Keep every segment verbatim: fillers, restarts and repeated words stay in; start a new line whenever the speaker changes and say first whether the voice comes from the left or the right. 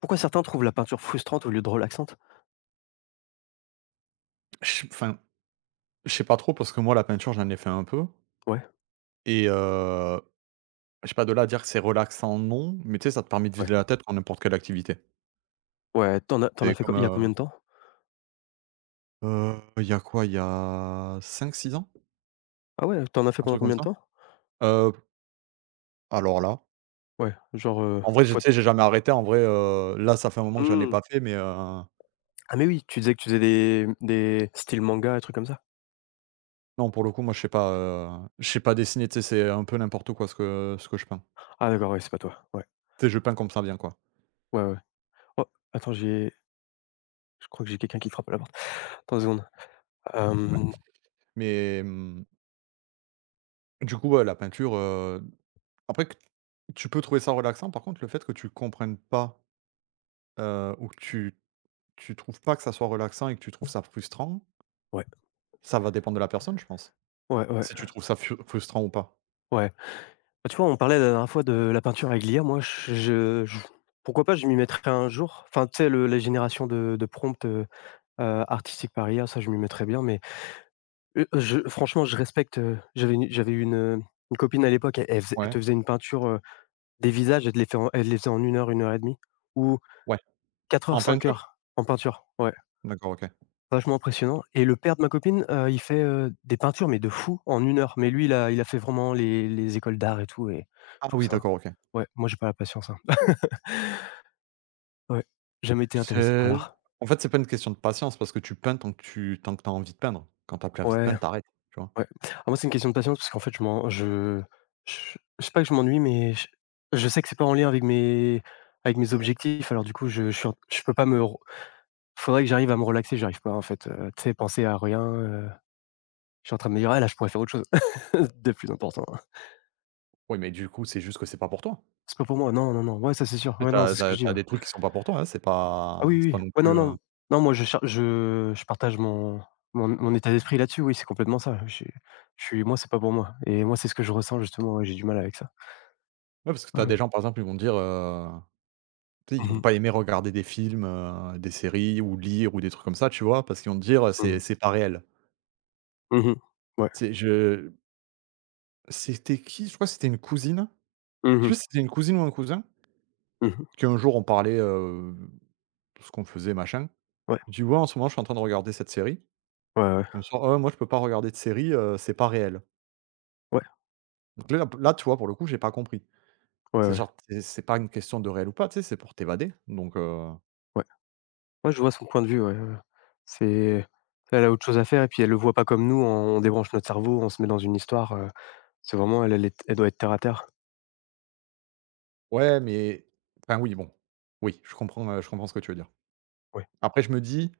left: Pourquoi certains trouvent la peinture frustrante au lieu de relaxante?
right: Je enfin, je sais pas trop parce que moi la peinture, j'en ai fait un peu
left: Ouais,
right: et heu, je sais pas, de là à dire que c'est relaxant, non, mais tu sais, ça te permet de vider
left: ouais,
right: la tête pour n'importe quelle activité.
left: ouais. T'en as t'en as
right: C'est
left: fait quand
right: comme,
left: il y a
right: heu
left: combien de temps?
right: heu, il y a quoi? Il y a cinq six ans?
left: Ah ouais, t'en as fait
right: Un
left: pendant
right: truc comme
left: combien de
right: ça?
left: temps?
right: Heu, alors là,
left: Ouais, genre, heu,
right: en vrai, je tu
left: faut être,
right: sais, j'ai jamais arrêté en vrai, heu, là, ça fait un moment que j'en ai
left: mmh.
right: pas fait mais heu,
left: Ah mais oui, tu disais que tu faisais des des styles manga et trucs comme ça?
right: non, pour le coup, moi, je sais pas, heu, je sais pas dessiner, tu sais, c'est un peu n'importe quoi ce que ce que je peins.
left: Ah d'accord, ouais, c'est pas toi. Ouais,
right: Tu sais, je peins comme ça vient, quoi.
left: ouais, ouais. Oh, attends, j'ai je crois que j'ai quelqu'un qui frappe à la porte. Attends une seconde.
right: Ouais,
left: Hem,
right: mais mmh, du coup, ouais, la peinture, Après que tu peux trouver ça relaxant. Par contre, le fait que tu comprennes pas, heu, ou que tu tu trouves pas que ça soit relaxant et que tu trouves ça frustrant,
left: ouais,
right: ça va dépendre de la personne, je pense.
left: ouais, ouais,
right: Si tu trouves ça fu frustrant ou pas.
left: ouais. Bah, tu vois, on parlait la dernière fois de la peinture avec l'I A. Moi, je je je pourquoi pas, je m'y mettrais un jour. Enfin, tu sais, le la génération de de prompts, heu, heu, artistiques par I A, ça, je m'y mettrais bien, mais Heu, je franchement, je respecte. heu, j'avais une j'avais une, heu, une copine à l'époque, elle elle faisait elle
right: Ouais,
left: te faisait une peinture, heu, des visages. Elle te les fait en elle les faisait en une heure, une heure et demie ou
right: ouais.
left: quatre heures,
right: En
left: cinq
right: peinture?
left: heures en peinture. Ouais,
right: D'accord, OK.
left: vachement impressionnant. Et le père de ma copine, heu, il fait, heu, des peintures, mais de fou en une heure. Mais lui, il a il a fait vraiment les les écoles d'art et tout. Et
right: Ah
left: je trouve
right: oui,
left: ça
right: d'accord, OK.
left: ouais, moi j'ai pas la patience, hein. Ouais, jamais été intéressé par
right: C'est
left: l'art.
right: en fait, c'est pas une question de patience parce que tu peins tant que tu tant que tu as envie de peindre. Quand t'as plus envie de
left: Ouais.
right: peindre, t'arrêtes. Tu vois?
left: Ouais. Ah moi, c'est une question de patience parce qu'en fait, je m'en je je je sais pas que je m'ennuie, mais je je sais que c'est pas en lien avec mes avec mes objectifs. Alors du coup, je je suis en je peux pas me re faudrait que j'arrive à me relaxer, j'arrive pas en fait, heu, tu sais, penser à rien. heu, je suis en train de me dire: «Ah là, je pourrais faire autre chose de plus important, hein.
right: Oui, mais du coup, c'est juste que c'est pas pour toi.
left: C'est pas pour moi, non, non, non». Ouais, ça c'est sûr.
right: Tu
left: Ouais, non,
right: as
left: c'est
right: tu
left: ce que je dis,
right: as
left: ouais.
right: des trucs qui sont pas pour toi, hein, c'est
left: Ah
right: pas
left: oui,
right: c'est
left: oui,
right: pas
left: oui.
right: non
left: Ouais,
right: plus,
left: non,
right: heu
left: non. Non, moi je cher je je partage mon mon mon état d'esprit là-dessus, oui, c'est complètement ça. J'ai je suis moi, c'est pas pour moi et moi, c'est ce que je ressens justement, ouais, j'ai du mal avec ça.
right: ouais, parce que t'as
left: Ouais.
right: des gens, par exemple, ils vont dire, heu, tu sais, ils
left: Mmh
right: vont
left: mh.
right: pas aimer regarder des films, heu, des séries ou lire ou des trucs comme ça, tu vois? Parce qu'ils vont te dire: «C'est
left: Mmh.
right: c'est pas réel».
left: Mmh mh. Ouais.
right: Tu je C'était qui? Je crois que c'était une cousine.
left: Mmh
right: Je sais
left: mh.
right: pas si c'était une cousine ou un cousin,
left: Mmh mh.
right: qu'un jour on parlait, heu, de ce qu'on faisait, machin.
left: Ouais.
right: Je dis: «Ouais, en ce moment, je suis en train de regarder cette série».
left: Ouais, ouais.
right: Elle me sort: «Ah ouais, moi, je peux pas regarder de série, heu, c'est pas réel».
left: Ouais.
right: Donc là là, tu vois, pour le coup, j'ai pas compris.
left: Ouais,
right: C'est
left: ouais.
right: genre, c'est c'est pas une question de réel ou pas, tu sais, c'est pour t'évader, donc heu,
left: Ouais. Ouais, je vois son point de vue, ouais, ouais, ouais. C'est Elle a autre chose à faire et puis elle le voit pas comme nous, on débranche notre cerveau, on se met dans une histoire. heu, c'est vraiment elle elle est elle doit être terre à terre.
right: ouais, mais enfin, oui, bon, oui, je comprends, heu, je comprends ce que tu veux dire.
left: Ouais.
right: Après, je me dis,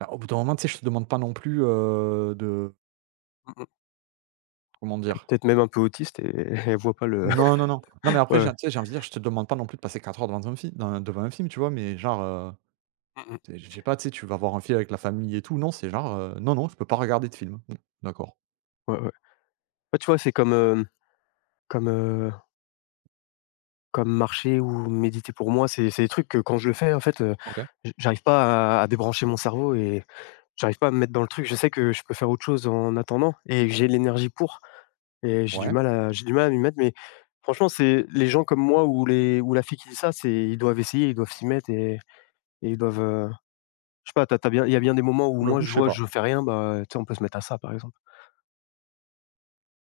right: bah, au bout d'un moment, tu sais, je te demande pas non plus, heu, de
left: Mmh mh.
right: comment
left: Elle est
right: dire?
left: peut-être même un peu autiste et elle voit pas le
right: Non, non, non. Non, mais après,
left: ouais, ouais.
right: j'ai tu sais, j'ai envie de dire, je te demande pas non plus de passer quatre heures devant un film dans devant un film, tu vois? Mais genre, heu,
left: Mmh mh.
right: c'est je sais pas, tu sais, tu vas voir un film avec la famille et tout. Non, c'est genre, heu, non, non, je peux pas regarder de film. Mmh, d'accord,
left: Ouais, ouais. Ouais, tu vois, c'est comme, hem, comme, heu, comme marcher ou méditer. Pour moi, c'est c'est des trucs que quand je le fais, en fait, heu,
right: OK,
left: j j'arrive pas à à débrancher mon cerveau et j'arrive pas à me mettre dans le truc. Je sais que je peux faire autre chose en attendant et j'ai l'énergie pour, et j'ai du
right: ouais,
left: mal à j'ai du mal à m'y mettre, mais franchement, c'est les gens comme moi ou les ou la fille qui dit ça, c'est ils doivent essayer, ils doivent s'y mettre et et ils doivent, heu, je sais pas, t'as as bien il y a bien des moments où
right: pour le
left: moi
right: coup,
left: je
right: je sais
left: vois,
right: pas.
left: je fais rien, bah, tu sais, on peut se mettre à ça, par exemple.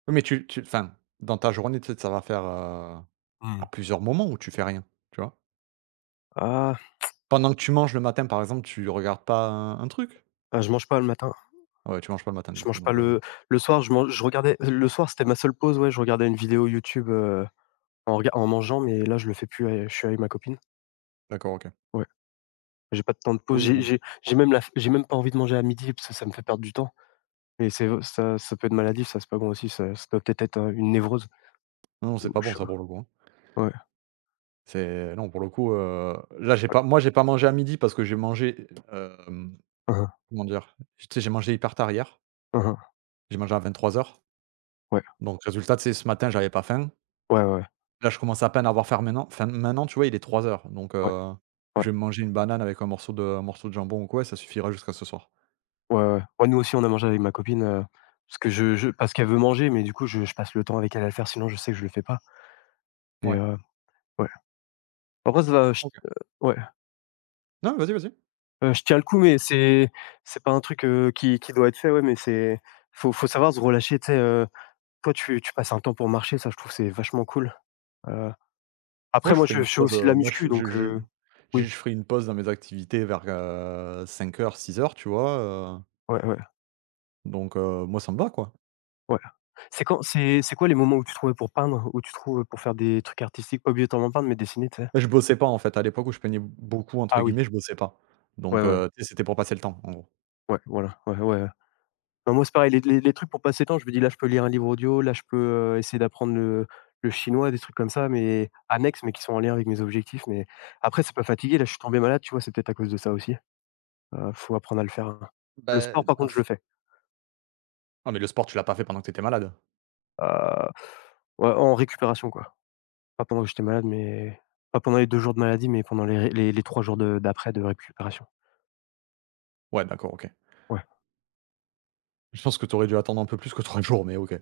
right: Oui, mais tu tu enfin, dans ta journée, peut-être, ça va faire, heu à
left: Mmh.
right: plusieurs moments où tu fais rien, tu vois?
left: Ah,
right: Pendant que tu manges le matin, par exemple, tu regardes pas un un truc?
left: ah, je mange pas le matin,
right: Ah ouais, tu manges pas le matin
left: je
right: du coup,
left: mange pas
right: donc heu,
left: le le soir. Je mange je regardais euh, le soir, c'était ma seule pause, ouais, je regardais une vidéo YouTube, heu, en rega en mangeant, mais là, je le fais plus, heu, je suis avec ma copine.
right: d'accord, OK.
left: J'ai pas de temps de pause.
right: Oui,
left: J'ai
right: bon.
left: j'ai j'ai même la j'ai même pas envie de manger à midi parce que ça me fait perdre du temps et c'est ça ça peut être maladif. Ça, c'est pas bon aussi, ça ça doit peut-être être, heu, une névrose
right: Non, c'est
left: ou
right: pas
left: je
right: bon
left: sais
right: ça pour
left: pas.
right: le coup, hein.
left: Ouais.
right: C'est non, pour le coup, heu, là, j'ai pas moi, j'ai pas mangé à midi parce que j'ai mangé, hem,
left: Hein, hein.
right: comment dire? Tu sais, j'ai mangé hyper tard hier.
left: Hein, hein.
right: J'ai mangé à vingt-trois heures.
left: Ouais.
right: Donc résultat, c'est ce matin, j'avais pas faim.
left: Ouais, ouais, ouais.
right: Là, je commence à peine à avoir faim maintenant faim maintenant, tu vois, il est trois heures. Donc
left: Ouais.
right: heu, je vais me manger une banane avec un morceau de un morceau de jambon ou quoi et ça suffira jusqu'à ce soir.
left: Ouais, ouais. Ouais, nous aussi, on a mangé avec ma copine, heu, parce que je je parce qu'elle veut manger, mais du coup, je je passe le temps avec elle à le faire, sinon je sais que je le fais pas et,
right: Ouais,
left: heu, ouais. Après ça va, je
right: OK.
left: heu, ouais,
right: Non, vas-y, vas-y.
left: heu, je tiens le coup, mais c'est c'est pas un truc, heu, qui qui doit être fait, ouais, mais c'est faut faut savoir se relâcher, tu sais, heu, toi, tu tu passes un temps pour marcher, ça, je trouve, c'est vachement cool. Heu,
right: Moi,
left: Après
right: je
left: moi
right: ferai
left: je
right: une
left: je fais
right: pause,
left: aussi de
right: heu,
left: la
right: moi, je
left: muscu
right: je
left: donc,
right: je
left: heu,
right: je
left: oui,
right: je ferais une pause dans mes activités vers cinq heures, six heures, tu vois? Heu,
left: ouais, ouais,
right: donc heu, moi, ça me va, quoi.
left: ouais. C'est quand c'est c'est quoi les moments où tu trouvais pour peindre, où tu trouves pour faire des trucs artistiques? Pas obligatoirement peindre, mais dessiner, tu sais?
right: Je bossais pas, en fait, à l'époque où je peignais «beaucoup», entre
left: Ah oui,
right: guillemets, je bossais pas.
left: ouais,
right: Donc
left: ouais,
right: heu, tu sais, c'était pour passer le temps, en gros.
left: ouais, voilà, ouais, ouais, ouais. Non, moi c'est pareil, les les les trucs pour passer le temps, je me dis: «Là, je peux lire un livre audio, là, je peux, heu, essayer d'apprendre le le chinois», des trucs comme ça, mais annexes, mais qui sont en lien avec mes objectifs, mais après c'est pas fatigué, là, je suis tombé malade, tu vois? C'est peut-être à cause de ça aussi. Heu, faut apprendre à le faire, hein. Le
right: Bah,
left: sport,
right: heu
left: par
right: En
left: contre, je
right: f
left: le fais.
right: Non, mais le sport, tu l'as pas fait pendant que t'étais malade?
left: Heu, ouais, en récupération, quoi. Pas pendant que j'étais malade, mais pas pendant les deux jours de maladie, mais pendant les ré les les trois jours de d'après de récupération.
right: Ouais, d'accord, OK.
left: Ouais,
right: Je pense que t'aurais dû attendre un peu plus que trois jours, mais OK.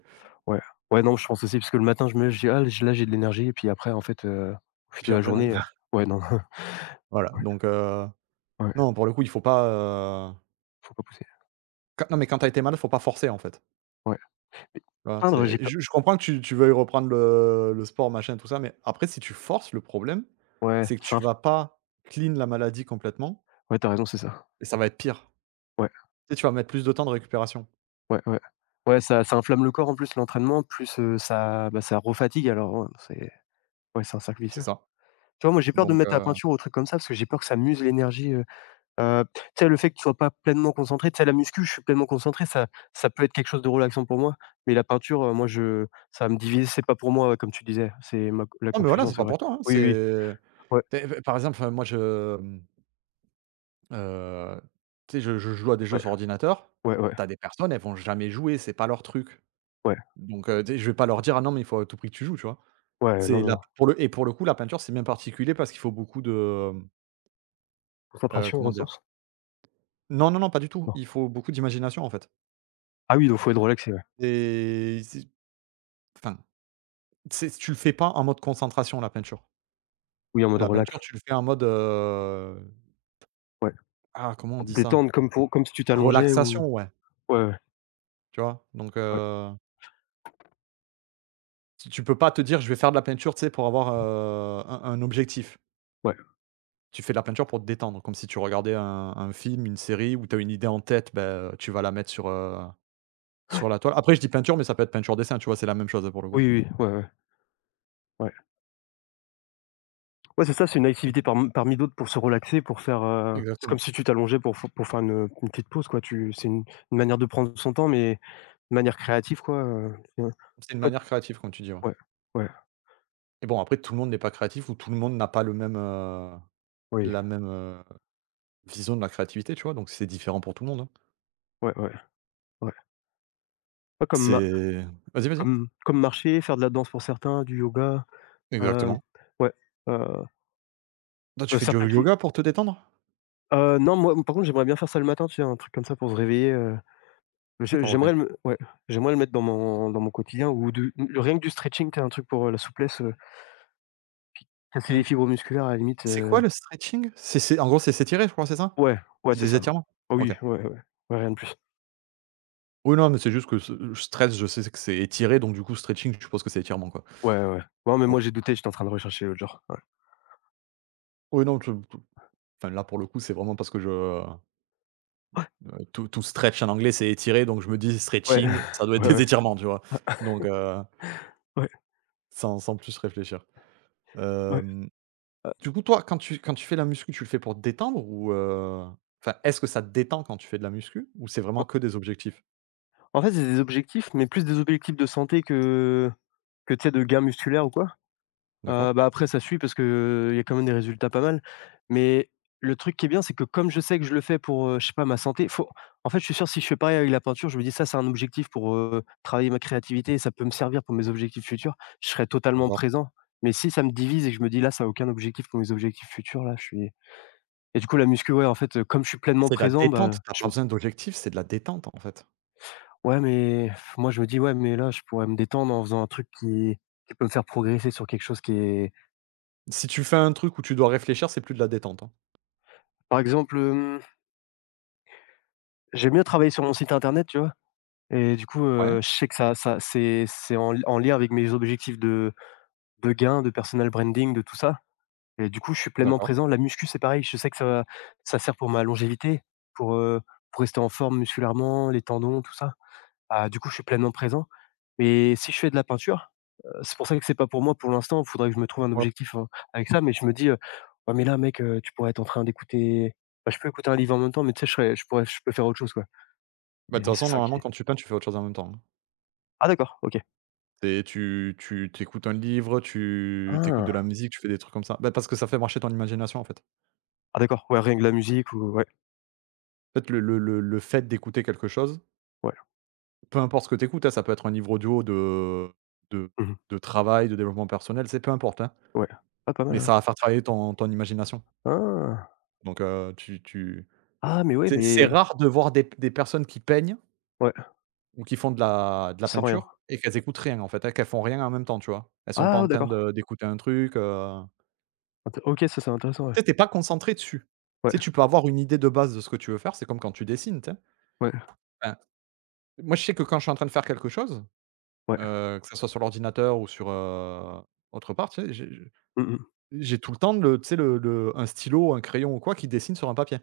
left: ouais, ouais, non, je pense aussi parce que le matin, je me lève, je dis: «Ah j là, j'ai de l'énergie» et puis après, en fait, heu, au fil
right: Puis
left: de la
right: après, non.
left: journée, heu, ouais, non,
right: Voilà,
left: ouais,
right: donc heu,
left: ouais,
right: non, pour le coup, il faut pas, heu,
left: faut pas pousser.
right: quand non, mais quand t'as été malade, faut pas forcer, en fait.
left: Ouais, mais
right: Voilà,
left: peindre,
right: c'est
left: j'ai pas
right: je je comprends que tu tu veuilles reprendre le le sport, machin, tout ça, mais après, si tu forces, le problème,
left: ouais,
right: c'est que
left: ça
right: tu
left: inf
right: vas pas clean la maladie complètement
left: ouais, tu raison, c'est ça.
right: et ça va être pire.
left: Ouais,
right: Tu sais, tu vas mettre plus de temps de récupération.
left: ouais, ouais. Ouais, ça ça inflamme le corps. En plus l'entraînement, plus, heu, ça, bah, ça refatigue alors, heu, c'est ouais, c'est un cercle
right: C'est
left: vicieux.
right: ça.
left: Tu vois, moi, j'ai peur de
right: Donc
left: me mettre à la
right: heu,
left: peinture ou aux trucs comme ça parce que j'ai peur que ça m'use l'énergie. Heu, tu sais, le fait que tu sois pas pleinement concentré, tu sais, la muscu, je suis pleinement concentré, ça ça peut être quelque chose de relaxant pour moi, mais la peinture, heu, moi, je ça va me divise, c'est pas pour moi, ouais, comme tu disais, c'est ma la
right: non, mais voilà,
left: confusion,
right: c'est
left: c'est
right: pas
left: vrai.
right: pour toi, hein,
left: Oui, oui,
right: c'est
left: oui, ouais,
right: tu p par exemple, enfin, moi, je, mmh, tu sais, je je joue à des jeux
left: ouais,
right: sur ordinateur.
left: ouais, ouais,
right: T'as des personnes, elles vont jamais jouer, c'est pas leur truc.
left: ouais,
right: Donc heu, tu sais, je vais pas leur dire: «Ah non, mais il faut à tout prix que tu joues», tu vois?
left: ouais, non,
right: C'est
left: non,
right: la
left: non.
right: pour le et Pour le coup, la peinture, c'est bien particulier parce qu'il faut beaucoup de, hem,
left: Concentration,
right: comment dire?
left: ressources?
right: Non, non, non, pas du tout.
left: Non.
right: Il faut beaucoup d'imagination, en fait.
left: Ah oui, donc faut être relaxé, ouais.
right: Et c'est Enfin, c'est tu le fais pas en mode concentration, la peinture.
left: Oui, en mode
right: La
left: relax,
right: peinture, tu le fais en mode, heu,
left: ouais,
right: ah, comment on
left: pour te
right: dit ça?
left: détendre comme pour comme si tu t'allongeais ou
right: Relaxation, ouais,
left: ouais, ouais,
right: tu vois? Donc
left: ouais,
right: heu, tu tu peux pas te dire: «Je vais faire de la peinture», tu sais, pour avoir, heu, un un objectif.
left: ouais.
right: Tu fais de la peinture pour te détendre, comme si tu regardais un un film, une série où tu as une idée en tête. Ben tu vas la mettre sur, heu, sur la toile. Après, je dis peinture, mais ça peut être peinture-dessin, tu vois? C'est la même chose, hein, pour le coup.
left: Oui, oui, oui, ouais, ouais, ouais. Ouais, c'est ça, c'est une activité parm parmi d'autres pour se relaxer, pour faire, heu c'est comme
right: Exactement.
left: si tu t'allongeais pour f pour faire une, une petite pause, quoi. Tu c'est une une manière de prendre son temps, mais de manière créative, quoi, heu, ouais.
right: C'est une
left: Toi t-
right: manière créative, comme tu dis, ouais.
left: ouais, ouais,
right: Et bon, après, tout le monde n'est pas créatif ou tout le monde n'a pas le même, heu,
left: oui,
right: la même, heu, vision de la créativité, tu vois? Donc c'est différent pour tout le monde, hein.
left: ouais, ouais, ouais. Ouais, comme ma
right: C'est Vas-y, vas-y.
left: comme comme marcher, faire de la danse pour certains, du yoga, heu,
right: Exactement.
left: ouais, heu
right: Toi, tu
left: heu,
right: fais du
left: certains qui
right: yoga pour te détendre?
left: heu, non, moi, par contre, j'aimerais bien faire ça le matin, tu sais, un truc comme ça pour se réveiller, heu, j'ai
right: D'accord, OK.
left: j'aimerais le ouais, j'aimerais le mettre dans mon dans mon quotidien ou de rien que du stretching, tu sais, un truc pour, heu, la souplesse, heu Ah, c'est les
right: Heu,
left: fibres musculaires à la limite,
right: c'est
left: heu
right: quoi le stretching? C'est c'est en gros, c'est s'étirer, je crois, c'est ça?
left: Ouais, ouais,
right: C'est
left: c'est
right: des
left: ça.
right: étirements?
left: Ah
right: OK.
left: oui, ouais, ouais, ouais, rien de plus.
right: Oui, non, mais c'est juste que ce le stretch, je sais que c'est étiré, donc du coup, stretching, je suppose que c'est étirement, quoi.
left: Ouais, ouais, ouais. Non, mais
right: OK.
left: moi, j'ai douté, j'étais en train de rechercher l'autre genre.
right: Oui, non, je tout- Enfin, là, pour le coup, c'est vraiment parce que je, heu, to to stretch en anglais, c'est étirer, donc je me dis:
left: Ouais,
right: «Stretching, ça doit être
left: ouais,
right: des
left: ouais,
right: étirements», tu vois? Donc heu
left: ouais,
right: sans sans plus réfléchir.
left: ouais.
right: Hem,
left: Heu,
right: du coup, toi, quand tu quand tu fais la muscu, tu le fais pour te détendre ou, heu, enfin, est-ce que ça te détend quand tu fais de la muscu ou c'est vraiment
left: en
right: que des objectifs?
left: en fait, c'est des objectifs, mais plus des objectifs de santé que que, tu sais, de gains musculaires ou quoi? Heu,
right: D'accord.
left: bah, après ça suit parce que, il y a quand même des résultats pas mal. Mais le truc qui est bien, c'est que comme je sais que je le fais pour, heu, je sais pas, ma santé, faut en fait, je suis sûr si je fais pareil avec la peinture, je me dis: «Ça, c'est un objectif pour, heu, travailler ma créativité et ça peut me servir pour mes objectifs futurs», je serai totalement
right: D'accord.
left: présent. Mais si ça me divise et que je me dis: «Là, ça a aucun objectif pour mes objectifs futurs», là, je suis et du coup, la muscu, ouais, en fait, heu, comme je suis pleinement
right: C'est de la
left: présent,
right: détente.
left: bah,
right: T'as
left: je
right: pas
left: me
right: besoin d'objectifs, c'est de la détente, en fait.
left: ouais, mais moi, je me dis: «Ouais, mais là, je pourrais me détendre en faisant un truc qui qui peut me faire progresser sur quelque chose qui est»
right: Si tu fais un truc où tu dois réfléchir, c'est plus de la détente, hein.
left: par exemple, j'aime mieux travailler sur mon site internet, tu vois? Et du coup,
right: Ouais,
left: heu, je sais que ça ça c'est c'est en en lien avec mes objectifs de de gains, de personal branding, de tout ça et du coup, je suis pleinement
right: d'accord.
left: présent. La muscu, c'est pareil, je sais que ça va ça sert pour ma longévité, pour, heu, pour rester en forme musculairement, les tendons, tout ça. Ah, du coup, je suis pleinement présent mais si je fais de la peinture, heu, c'est pour ça que c'est pas pour moi pour l'instant. Il faudrait que je me trouve un
right: Ouais.
left: objectif, heu, avec ça mais je me dis, heu: «Ouais mais là mec, heu, tu pourrais être en train d'écouter.» Bah, je peux écouter un livre en même temps mais tu sais, je serais je pourrais je peux faire autre chose, quoi
right: Bah,
left: et
right: de toute
left: c'est
right: façon,
left: ça
right: normalement,
left: qui.
right: quand tu peins, tu fais autre chose en même temps, hein.
left: Ah d'accord, OK.
right: C'est tu tu Tu un livre, tu tu de la
left: Ah!
right: musique, tu fais des trucs comme ça. Bah, parce que ça fait marcher ton imagination, en fait.
left: Ah d'accord, ouais, rien que la musique ou ouais,
right: En fait, le le le le fait d'écouter quelque chose.
left: ouais.
right: Peu importe ce que tu écoutes, hein, ça peut être un livre audio de de
left: Mmh mh.
right: de travail, de développement personnel, c'est peu importe, hein,
left: Ouais. Ah pas
right: mais
left: mal, ouais.
right: ça va faire travailler ton ton imagination,
left: Ah!
right: donc heu, tu tu
left: Ah mais ouais,
right: c'est c'est
left: mais
right: rare de voir des des personnes qui peignent
left: ouais,
right: ou qui font de la de la
left: sans rien.
right: peinture et qu'elles écoutent rien, en fait, hein, qu'elles font rien en même temps, tu vois? Elles sont pas
left: Ah
right: en
left: ouais,
right: train
left: d'accord.
right: de d'écouter un truc, heu,
left: Int OK, ça c'est intéressant, ouais.
right: tu sais, tu pas concentré dessus.
left: Ouais,
right: Tu sais, tu peux avoir une idée de base de ce que tu veux faire, c'est comme quand tu dessines, tu sais?
left: ouais,
right: Enfin, moi, je sais que quand je suis en train de faire quelque chose,
left: ouais.
right: heu, que ça soit sur l'ordinateur ou sur, heu, autre part, tu sais, j'ai
left: Mmh mh.
right: j'ai tout le temps le tu sais le le un stylo, un crayon ou quoi qui dessine sur un papier.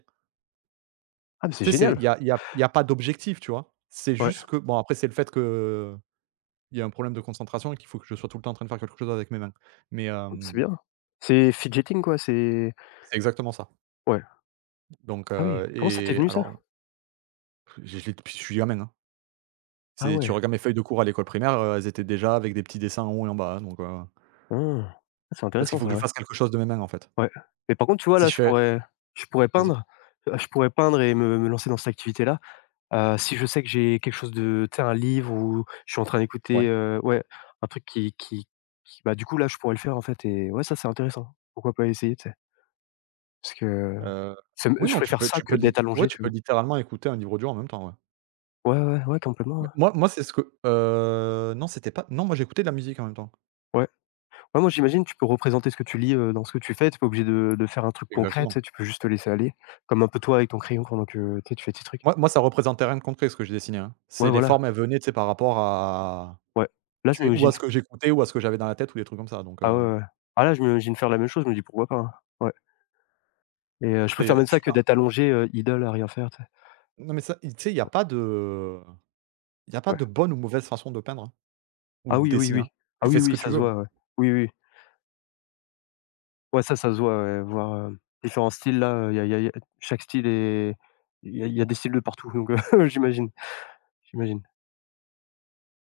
left: Ah mais c'est
right: Tu sais, c'est il
left: génial!
right: y a il y a il y a pas d'objectif, tu vois? C'est
left: Ouais,
right: juste que bon, après, c'est le fait que il y a un problème de concentration et qu'il faut que je sois tout le temps en train de faire quelque chose avec mes mains. Mais
left: c'est
right: hem,
left: bien. C'est fidgeting quoi, c'est
right: c'est exactement ça.
left: ouais.
right: Donc
left: Ah oui,
right: heu
left: comment ça t'es
right: et
left: venu ça?
right: alors, je je l'ai depuis que je suis gamin, hein.
left: Ah
right: C'est tu
left: ouais.
right: regardes mes feuilles de cours à l'école primaire, heu, elles étaient déjà avec des petits dessins en haut et en bas, hein, donc heu,
left: Mmh. Ah c'est
right: parce qu'il
left: intéressant
right: faut que
left: ça,
right: je
left: ouais.
right: fasse quelque chose de mes mains, en fait.
left: Ouais. Mais par contre, tu vois
right: Si
left: là,
right: je
left: je
right: fais
left: pourrais je pourrais
right: Vas-y?
left: peindre, heu, je pourrais peindre et me me lancer dans cette activité-là. Heu, si je sais que j'ai quelque chose de tu sais, un livre ou je suis en train
right: Ouais,
left: d'écouter, heu, ouais, un truc qui qui qui bah, du coup, là, je pourrais le faire, en fait et ouais, ça, c'est intéressant. Pourquoi pas essayer, tu sais? Parce que
right: heu,
left: c'est m
right: oui,
left: je
right: non, tu
left: préfère
right: peux
left: ça
right: tu
left: que
right: peux lit
left: d'être
right: ouais,
left: allongé,
right: tu
left: tu
right: peux
left: vois?
right: littéralement écouter un livre audio en même temps, ouais.
left: Ouais, ouais, ouais, complètement,
right: Mais
left: ouais.
right: moi moi, c'est ce que heu, non, c'était pas non, moi, j'écoutais de la musique en même temps.
left: Ouais. Ouais, moi, j'imagine, tu peux représenter ce que tu lis, heu, dans ce que tu fais. Tu es pas obligé de de faire un truc concret, tu sais?
right: Exactement.
left: Tu peux juste te laisser aller, comme un peu toi avec ton crayon pendant que, tu sais, tu fais tes trucs.
right: Moi moi, ça représentait rien de concret ce que je dessinais, hein. C'est
left: Ouais,
right: les
left: voilà,
right: formes, elles venaient, tu sais, par rapport à
left: ouais. Là, je
right: tu sais, ou à
left: m'imagine
right: ce que j'écoutais ou à ce que j'avais dans la tête ou des trucs comme ça. Donc
left: ah
right: heu,
left: ouais, ouais, ouais. Ah là, je m'imagine faire la même chose, je me dis: «Pourquoi pas», hein? Ouais et heu, je
right: c'est
left: préfère même ça
right: tu
left: que
right: as
left: d'être allongé, heu, idle à rien faire.
right: Non, mais ça, tu sais, il y a pas de il y a pas
left: Ouais.
right: de bonne ou mauvaise façon de peindre, hein, ou
left: Ah
right: de
left: oui, oui,
right: dessiner,
left: oui.
right: hein.
left: Ah
right: Tu fais
left: oui,
right: ce
left: oui,
right: que tu
left: ça se
right: veux, hein.
left: voit, ouais. Oui, oui. Ouais, ça, ça se voit, ouais, voir, heu, différents styles là, il y a y a y a chaque style est il y a y a des styles de partout donc heu, j'imagine, j'imagine.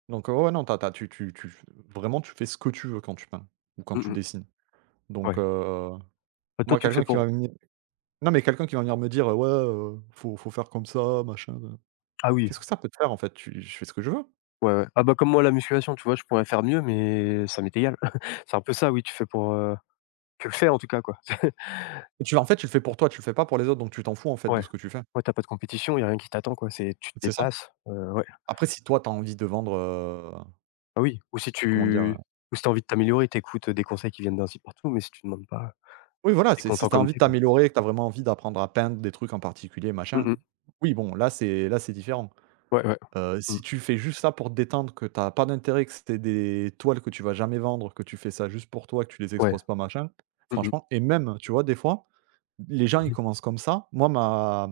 right: Donc heu, ouais, ouais, non, t'as t'as tu tu tu vraiment, tu fais ce que tu veux quand tu peins ou quand
left: Mmh
right: tu
left: mh.
right: dessines, donc
left: Ouais.
right: heu,
left: Bah, toi,
right: moi,
left: tu le fais
right: quelqu'un qui va
left: pour
right: venir non, mais quelqu'un qui va venir me dire: «Ouais, heu, faut faut faire comme ça, machin».
left: ah oui,
right: Qu'est-ce que ça peut te faire en fait? Tu Je fais ce que je veux.
left: ouais, ouais. Ah bah, comme moi, la musculation, tu vois, je pourrais faire mieux mais ça m'est égal. C'est un peu ça, oui, tu fais pour, heu tu le fais en tout cas, quoi.
right: Et Tu en fait, tu le fais pour toi, tu le fais pas pour les autres, donc tu t'en fous en fait de
left: Ouais.
right: ce que tu fais.
left: Ouais, t'as pas de compétition, il y a rien qui t'attend, quoi, c'est tu te
right: C'est ça.
left: dépasses, heu, ouais.
right: Après, si toi tu as envie de vendre, heu,
left: Ah oui, ou si
right: comment dire, heu?
left: tu ou si t'as envie de t'améliorer, t'écoutes euh, des conseils qui viennent d'un site partout mais si tu demandes pas,
right: Oui,
left: si
right: voilà,
left: t'es
right: c'est si
left: content
right: tu as
left: comme
right: envie de
left: t'es quoi.
right: t'améliorer, que tu as vraiment envie d'apprendre à peindre des trucs en particulier,
left: Mmh
right: machin,
left: mh.
right: oui, bon, là c'est là, c'est différent.
left: Ouais, ouais.
right: Heu,
left: Mmh.
right: si tu fais juste ça pour te détendre, que t'as pas d'intérêt, que c'est des toiles que tu vas jamais vendre, que tu fais ça juste pour toi, que tu les
left: Ouais.
right: exposes pas, machin,
left: Mmh mh.
right: franchement, et même, tu vois, des fois, les gens
left: Mmh
right: ils
left: mh.
right: commencent comme ça. Moi ma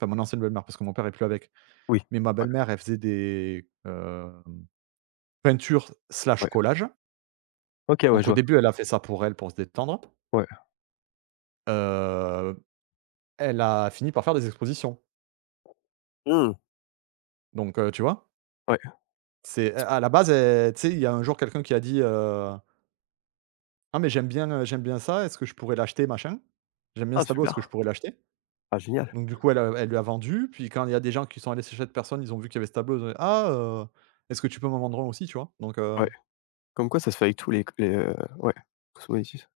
right: Enfin, mon ancienne belle-mère, parce que mon père est plus avec.
left: Oui.
right: Mais ma
left: Ouais,
right: belle-mère, elle faisait des, heu, peintures slash
left: ouais.
right: collages.
left: OK, ouais,
right: Donc au
left: je vois.
right: début, elle a fait ça pour elle, pour se détendre.
left: Ouais.
right: Heu, Elle a fini par faire des expositions.
left: Mmh.
right: Donc heu, tu vois?
left: Ouais.
right: C'est à la base, elle tu sais, il y a un jour quelqu'un qui a dit, heu: «Ah, mais j'aime bien, heu, j'aime bien ça, est-ce que je pourrais l'acheter, machin? J'aime bien
left: Ah
right: ce tableau, est-ce
left: super.
right: que je pourrais l'acheter?»
left: Ah génial.
right: Donc du coup, elle, heu, elle lui a vendu. Puis quand il y a des gens qui sont allés chez cette personne, ils ont vu qu'il y avait ce tableau, ils ont dit: «Ah, heu, est-ce que tu peux m'en vendre un aussi?» Tu vois? Donc heu
left: Ouais. Comme quoi ça se fait avec tous les c les, heu, ouais, tous